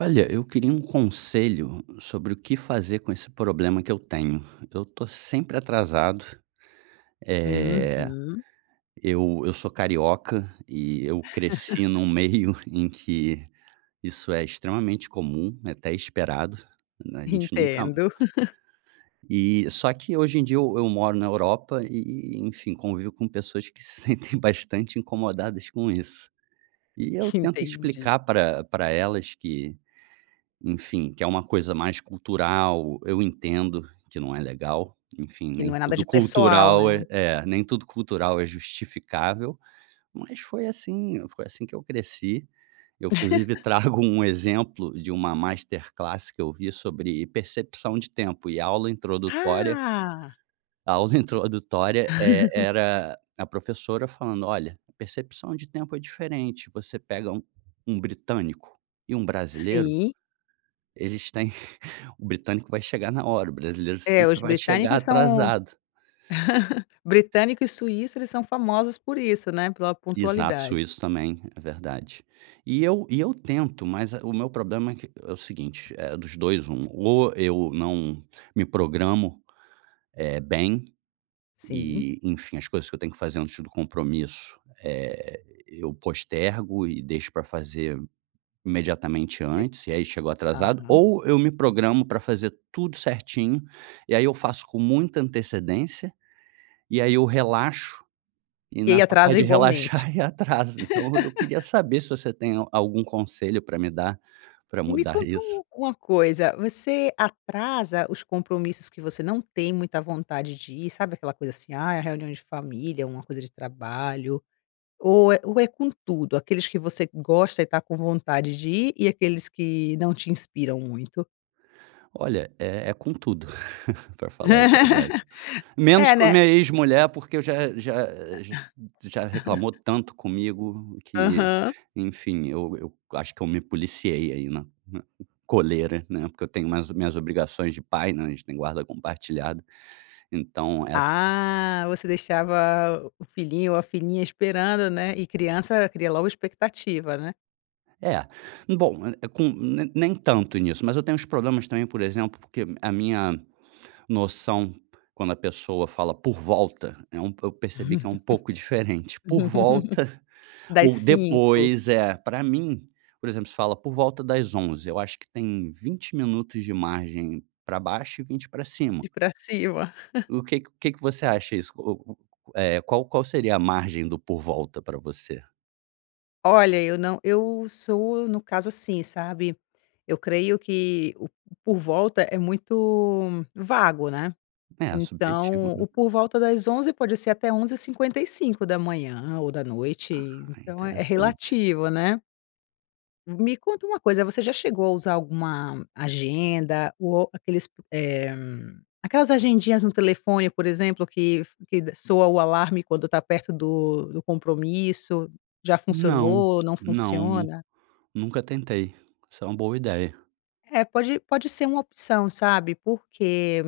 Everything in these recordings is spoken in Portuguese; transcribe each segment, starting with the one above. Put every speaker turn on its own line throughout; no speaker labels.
Olha, eu queria um conselho sobre o que fazer com esse problema que eu tenho, eu estou sempre atrasado. Eh,
Uhum.
eu eu sou carioca e eu cresci num meio em que isso é extremamente comum, é até esperado, né? A gente nunca
Entendo.
e, só que hoje em dia eu eu moro na Europa, e e e enfim, convivo com pessoas que se sentem bastante incomodadas com isso. E eu tento
Entendi.
explicar para para elas que, enfim, que é uma coisa mais cultural. Eu entendo que não é legal, enfim,
Que
nem
não é nada
tudo
de pessoal, né?
cultural é é, nem tudo cultural é justificável, mas foi assim foi assim que eu cresci. Eu inclusive trago um exemplo de uma masterclasse que eu vi sobre percepção de tempo e aula introdutória
Ah!
A aula introdutória é era a professora falando: "Olha, percepção de tempo é diferente. Você pega um um britânico e um brasileiro"
Sim.
"eles têm, o britânico vai chegar na hora, o brasileiro
É,
sempre
os
vai chegar
britânicos são
atrasado".
britânico e suíço, eles são famosos por isso, né. Pela
Exato,
pontualidade.
suíço também, é verdade. E eu e eu tento, mas o meu problema é que é o seguinte, é, dos 2, 1, ou eu não me programo, eh, bem
Sim.
e, enfim, as coisas que eu tenho que fazer antes do compromisso, eh, eu postergo e deixo para fazer imediatamente antes, e aí chego atrasado.
Aham.
Ou eu me programo para fazer tudo certinho, e aí eu faço com muita antecedência, e aí eu relaxo, e
E aí
nessa parte
atrasa
de
igualmente?
relaxar e atraso. Então eu queria saber se você tem algum conselho para me dar, para
Me
mudar
conta
isso.
um uma coisa, você atrasa os compromissos que você não tem muita vontade de ir, sabe aquela coisa assim: "Ai, a reunião de família, é uma coisa de trabalho". Ou é ou é com tudo, aqueles que você gosta e está com vontade de ir, e aqueles que não te inspiram muito?
Olha, é é com tudo pra falar a verdade. Menos
É,
com a
né?
minha ex-mulher, porque eu já já a ge já reclamou tanto comigo que,
Aham.
enfim, eu eu acho que eu me policiei aí, na na coleira, né, porque eu tenho mais minhas obrigações de pai, né, a gente tem guarda compartilhada. Então essa
Ah, você deixava o o filhinho ou a filhinha esperando, né? E criança cria logo expectativa, né?
É, bom, é é com ne nem tanto nisso, mas eu tenho uns problemas também, por exemplo, porque a minha noção, quando a pessoa fala por volta, é um po eu percebi que é um pouco diferente. Por volta
Das
ou
5.
depois é, pra mim por exemplo, se fala por volta das 11h, eu acho que tem 20 minutos de margem pra baixo e 20 pra cima.
Ir pra cima?
O que que que que você acha isso? O u eh, qual qual seria a margem do por volta para você?
Olha, eu não eu sou, no caso assim, sabe, eu creio que o por volta é muito vago, né.
É, subjetivo,
Então,
né?
o por volta das 11 pode ser até 11h55 ou da noite,
Ah,
então é é
interessante.
relativo, né? Me conta uma coisa, você já chegou a usar alguma agenda ou aqueles p eh, aquelas agendinhas no telefone, por exemplo, que f que d soa o alarme quando tá perto do do compromisso? Já
Não,
funcionou, não
não nun
funciona?
nunca tentei. Isso é uma boa ideia.
É, pode pode ser uma opção, sabe, porque,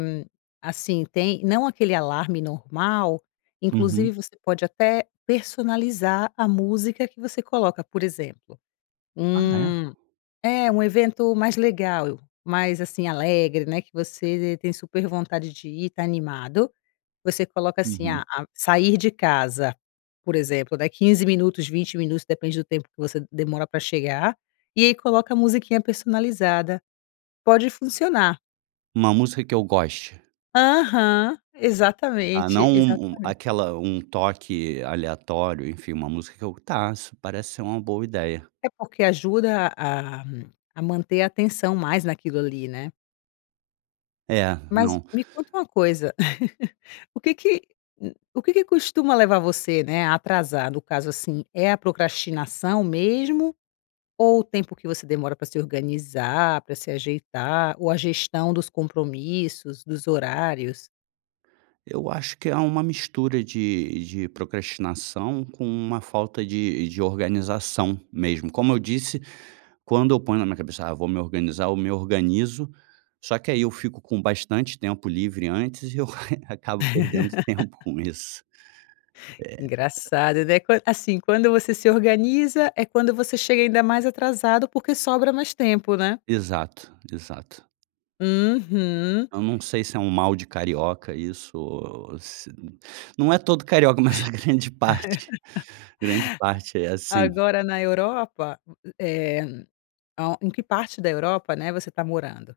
assim, tem não aquele alarme normal, inclusive
Uhum.
você pode até personalizar a música que você coloca, por exemplo,
Ah, é?
hum é, um evento mais legal, mais, assim, alegre, né, que você t tem super vontade de ir, tá animado. Você coloca, assim, a
Uhum.
a sair de casa, por exemplo, né, 15 minutos, 20 minutos, depende do tempo que você demora pra chegar, e aí coloca a musiquinha personalizada, pode funcionar.
Uma música que eu goste.
Aham.
Ah,
Exatamente,
não um um
exatamente.
aquela um toque aleatório, enfim, uma música que eu tá, isso parece ser uma boa ideia.
É porque ajuda a a manter a atenção mais naquilo ali, né.
É,
Mas
não.
me conta uma coisa, o que que u o que que costuma levar você, né, a atrasar, no caso assim, é a procrastinação mesmo, ou o tempo que você demora pra se organizar, pra se ajeitar, ou a gestão dos compromissos, dos horários?
Eu acho que há uma mistura de de procrastinação, com uma falta de de organização mesmo, como eu disse, quando eu ponho na minha cabeça: "Ah, vou me organizar", eu me organizo, só que aí eu fico com bastante tempo livre antes e eu, acabo perdendo tempo com isso, eh.
Engraçado, né? Qu assim, quando você se organiza, é quando você chega ainda mais atrasado, porque sobra mais tempo, né?
Exato, exato.
Uhum.
Eu não sei se é um mal de carioca isso, o o ou se não é todo carioca, mas a grande parte, grande parte é assim.
Agora, na Europa, u u eh, ao em que parte da Europa, né, você tá morando?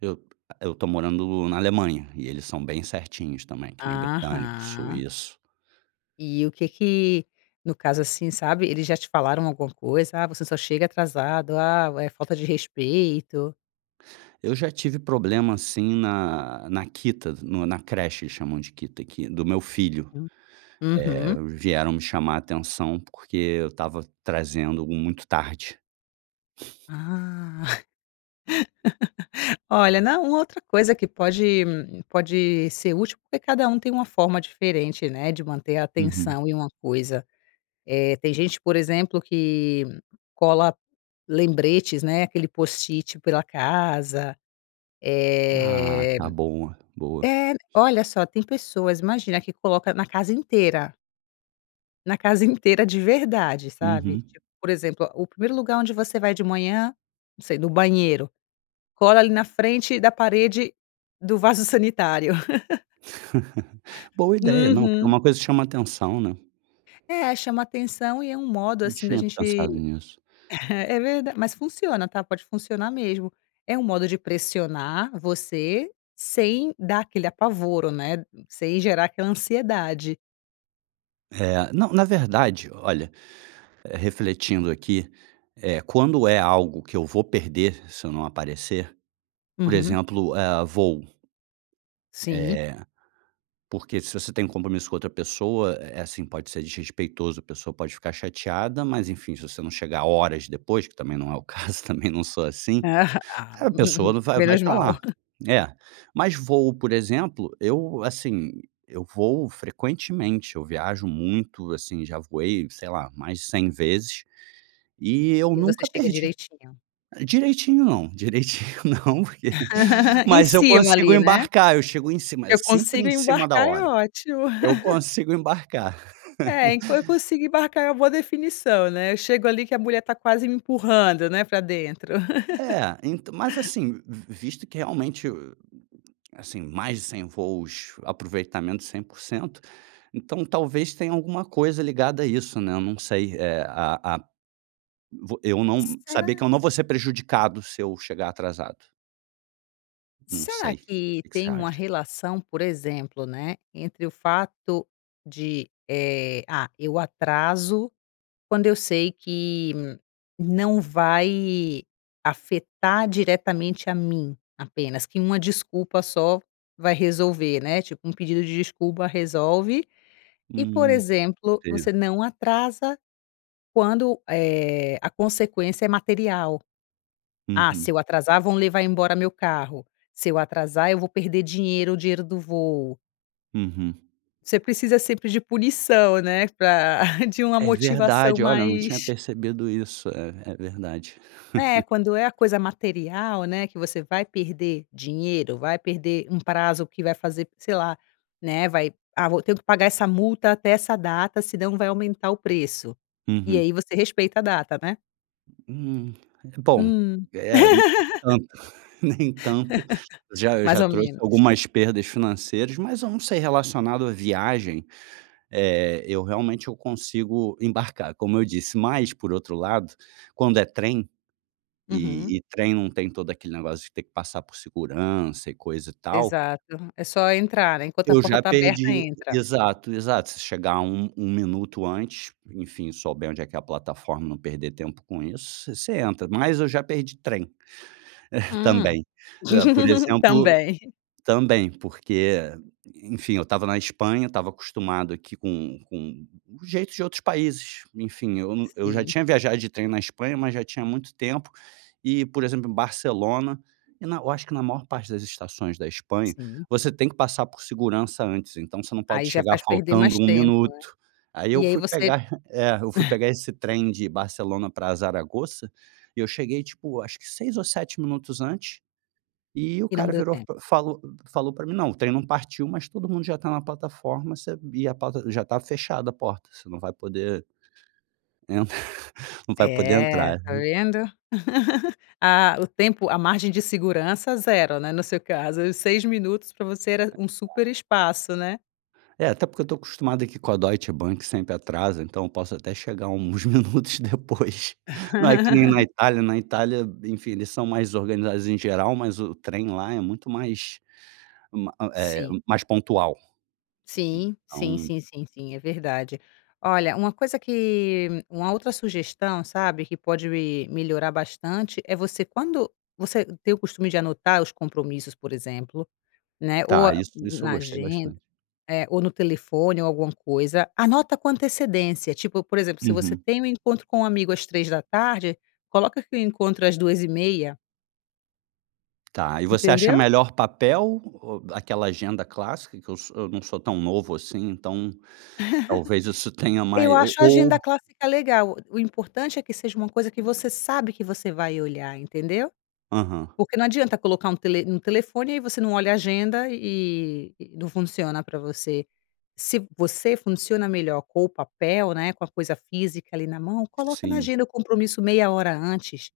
Eu t eu tô morando na Alemanha, e eles são bem certinhos também, que nem britânico,
Aham.
suíço.
E o que que no caso, assim, sabe, eles já te falaram alguma coisa? "Ah, você só chega atrasado. Ah, é falta de respeito".
Eu já tive problema, assim, na na Kita, no na creche, eles chamam de Kita, que do meu filho,
U
eh,
uhum.
vieram me chamar a atenção, porque eu estava trazendo muito tarde.
Ah. Olha, não, uma outra coisa que pode pode ser útil, porque cada um tem uma forma diferente, né, de manter a
Uhum.
atenção em uma coisa, eh, tem gente, por exemplo, que cola lembretes, né, aquele post-it pela casa,
Ah,
eh.
tá bom, boa.
É, olha só, tem pessoas, imagina, que coloca na casa inteira. Na casa inteira de verdade, sabe
Uhum.
tipo, por exemplo, o 1º lugar onde você vai de manhã, não sei, no banheiro, cola ali na frente da parede do vaso sanitário.
Boa ideia, não, porque é
Uhum.
uma coisa que chama atenção, né?
É, chamo atenção e é um modo
Não
assim da
tinha
gente
pensado nisso.
é verda mas funciona, tá, pode funcionar mesmo, é um modo de pressionar você, sem dar aquele apavoro, né, n sem gerar aquela ansiedade.
É, não, na verdade, olha, eh, refletindo aqui, eh, quando é algo que eu vou perder, se eu não aparecer, por
Uhum.
exemplo, eh, voo eh,
Sim.
porque se você tem um compromisso com outra pessoa, eh, assim, pode ser desrespeitoso, a pessoa pode ficar chateada, mas enfim, se você não chegar horas depois, que também não é o caso, também não sou assim,
Ah,
a pessoa não vai mais
menos
tá
mal.
lá, é, mas voo por exemplo, eu assim, eu voo frequentemente, eu viajo muito, assim já voei, sei lá, mais de 100 vezes e eu
E você
nunca
chega
perdi
direitinho?
direitinho não, direitinho não, porque
Em
mas eu
cima
consigo
ali, né.
embarcar, eu chego em cima, eh,
"Eu
sempre
consigo
em cima da
embarcar" é
hora
ótimo.
eu consigo embarcar.
É, en "eu consigo embarcar" é uma definição, né, eu chego ali que a mulher tá quase me empurrando, né, pra dentro.
É, ent mas assim, v visto que realmente, hum, assim, mais de 100 voos, aproveitamento 100% então, talvez tenha alguma coisa ligada a isso, né, eu não sei, eh, a a vo eu não saber que
Será?
eu não vou ser prejudicado se eu chegar atrasado. Num
Será
sei.
que
Que que você
tem uma
acha?
relação, por exemplo, né, entre o fato de, eh, ah, eu atraso quando eu sei que não vai afetar diretamente a mim apenas, que uma desculpa só vai resolver, né. Tipo um pedido de desculpa resolve e, por
Uhum.
exemplo,
Tenha
você não atrasa quando, eh, a consequência é material. "Ah, se
Uhum.
eu atrasar, vão levar embora meu carro. Se eu atrasar, eu vou perder dinheiro, o dinheiro do voo".
Uhum.
Você precisa sempre de punição, né? Pra de uma
É
motivação
verdade! Olha, eu não tinha
mais
percebido isso. É, é verdade.
É quando é a coisa material, né, que você vai perder dinheiro, vai perder um prazo que vai fazer, sei lá, né, vai: "Ah, vou tenho que pagar essa multa até essa data, se não vai aumentar o preço". E
Uhum.
aí você respeita a data, né?
Hum, bom,
Hum.
eh, hum, tanto, nem tanto. Já, eu
Mais
já
ou
trouxe
menos.
algumas perdas financeiras, mas eu não sei, relacionado à viagem. Eh, eu realmente eu consigo embarcar, como eu disse, mas por outro lado, quando é trem
Uhum.
e e trem não tem todo aquele negócio de ter que passar por segurança e coisa e tal
Exato, aham, é só entrar, né. Enquanto a
Eu
porta
já
tá aberta,
perdi.
entra.
Exato, exato. Se chegar 1- 1 minuto antes, enfim, souber onde é que é a plataforma, não perder tempo com isso, você entra, mas eu já perdi trem Eh,
Hã.
também. Por exemplo
Também.
Também. Porque, enfim, eu estava na Espanha, estava acostumado aqui com com o jeitos de outros países, enfim, eu no eu já
Sim.
tinha viajado de trem na Espanha, mas já tinha muito tempo e, por exemplo, em Barcelona e na Eu acho que na maior parte das estações da Espanha,
Sim.
você tem que passar por segurança antes. Então você não
Aí,
pode
já
chegar
faz perder mais
faltando 1
tempo, né?
minuto. Aí
E
eu
aí
fui
você
pegar É, eu fui
Hã.
pegar esse trem de Barcelona pra Zaragoza e eu cheguei tipo acho que 6 ou 7 minutos antes e o
E não
cara
deu
virou,
tempo.
fa falou falou pra mim: "Não, o trem não partiu, mas todo mundo já tá na plataforma, sabia plata já está fechada a porta, você não vai poder entrar não vai poder
É,
entrar,
tá
né.
vendo. Ah, o tempo a margem de segurança 0, né, no seu caso, os 6 minutos pra você era
Tá.
um super espaço, né?
É, até porque eu estou acostumado aqui com a Deutsche Bank sempre atrasa, então eu posso até chegar uns minutos depois não é que nem na Itália, na Itália, enfim, eles são mais organizados em geral, mas o trem lá é muito mais ma eh,
Sim.
mais pontual,
Sim, sim,
então.
sim, sim, sim, é verdade. Olha, uma coisa que uma outra sugestão, sabe, que pode melhorar bastante, é você quando você tem o costume de anotar os compromissos, por exemplo, né? Ou
Tá,
a
isso isso eu
na
gostei
agenda
bastante.
é, ou no telefone ou alguma coisa, anota com antecedência, tipo, por exemplo, se você
Uhum.
tem um encontro com um amigo às 15h, coloca que o encontro às 14h30.
Tá e você acha
Entendeu?
melhor papel ou aquela agenda clássica que eu s eu não sou tão novo assim. Então, talvez isso tenha
Eu
mai ou
acho a
ou
agenda clássica legal. O importante é que seja uma coisa que você sabe que você vai olhar, entendeu?
Aham.
Porque não adianta colocar um tele um telefone. Aí você não olha a agenda e e não funciona para você. Se você funciona melhor com o papel, né, com a coisa física ali na mão, coloca na
Sim.
agenda o compromisso meia hora antes.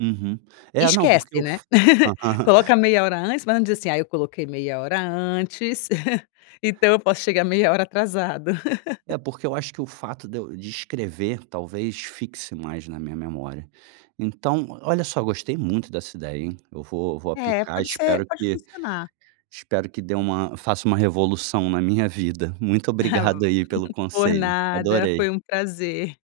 Uhum, é não, porque
Esquece,
eu
né,
f aham.
coloca meia hora antes, mas não diz assim "Ai, eu coloquei meia hora antes, então eu posso chegar meia hora atrasado".
É, porque eu acho que o fato de eu de escrever, talvez fixe mais na minha memória. Então, olha só, eu gostei muito dessa ideia, hein. Eu vou eu vou
É,
aplicar,
pode ser,
espero
pode
que
funcionar.
espero que dê uma faça uma revolução na minha vida. Muito obrigado aí pelo
Por
conselho.
nada,
Adorei.
foi um prazer.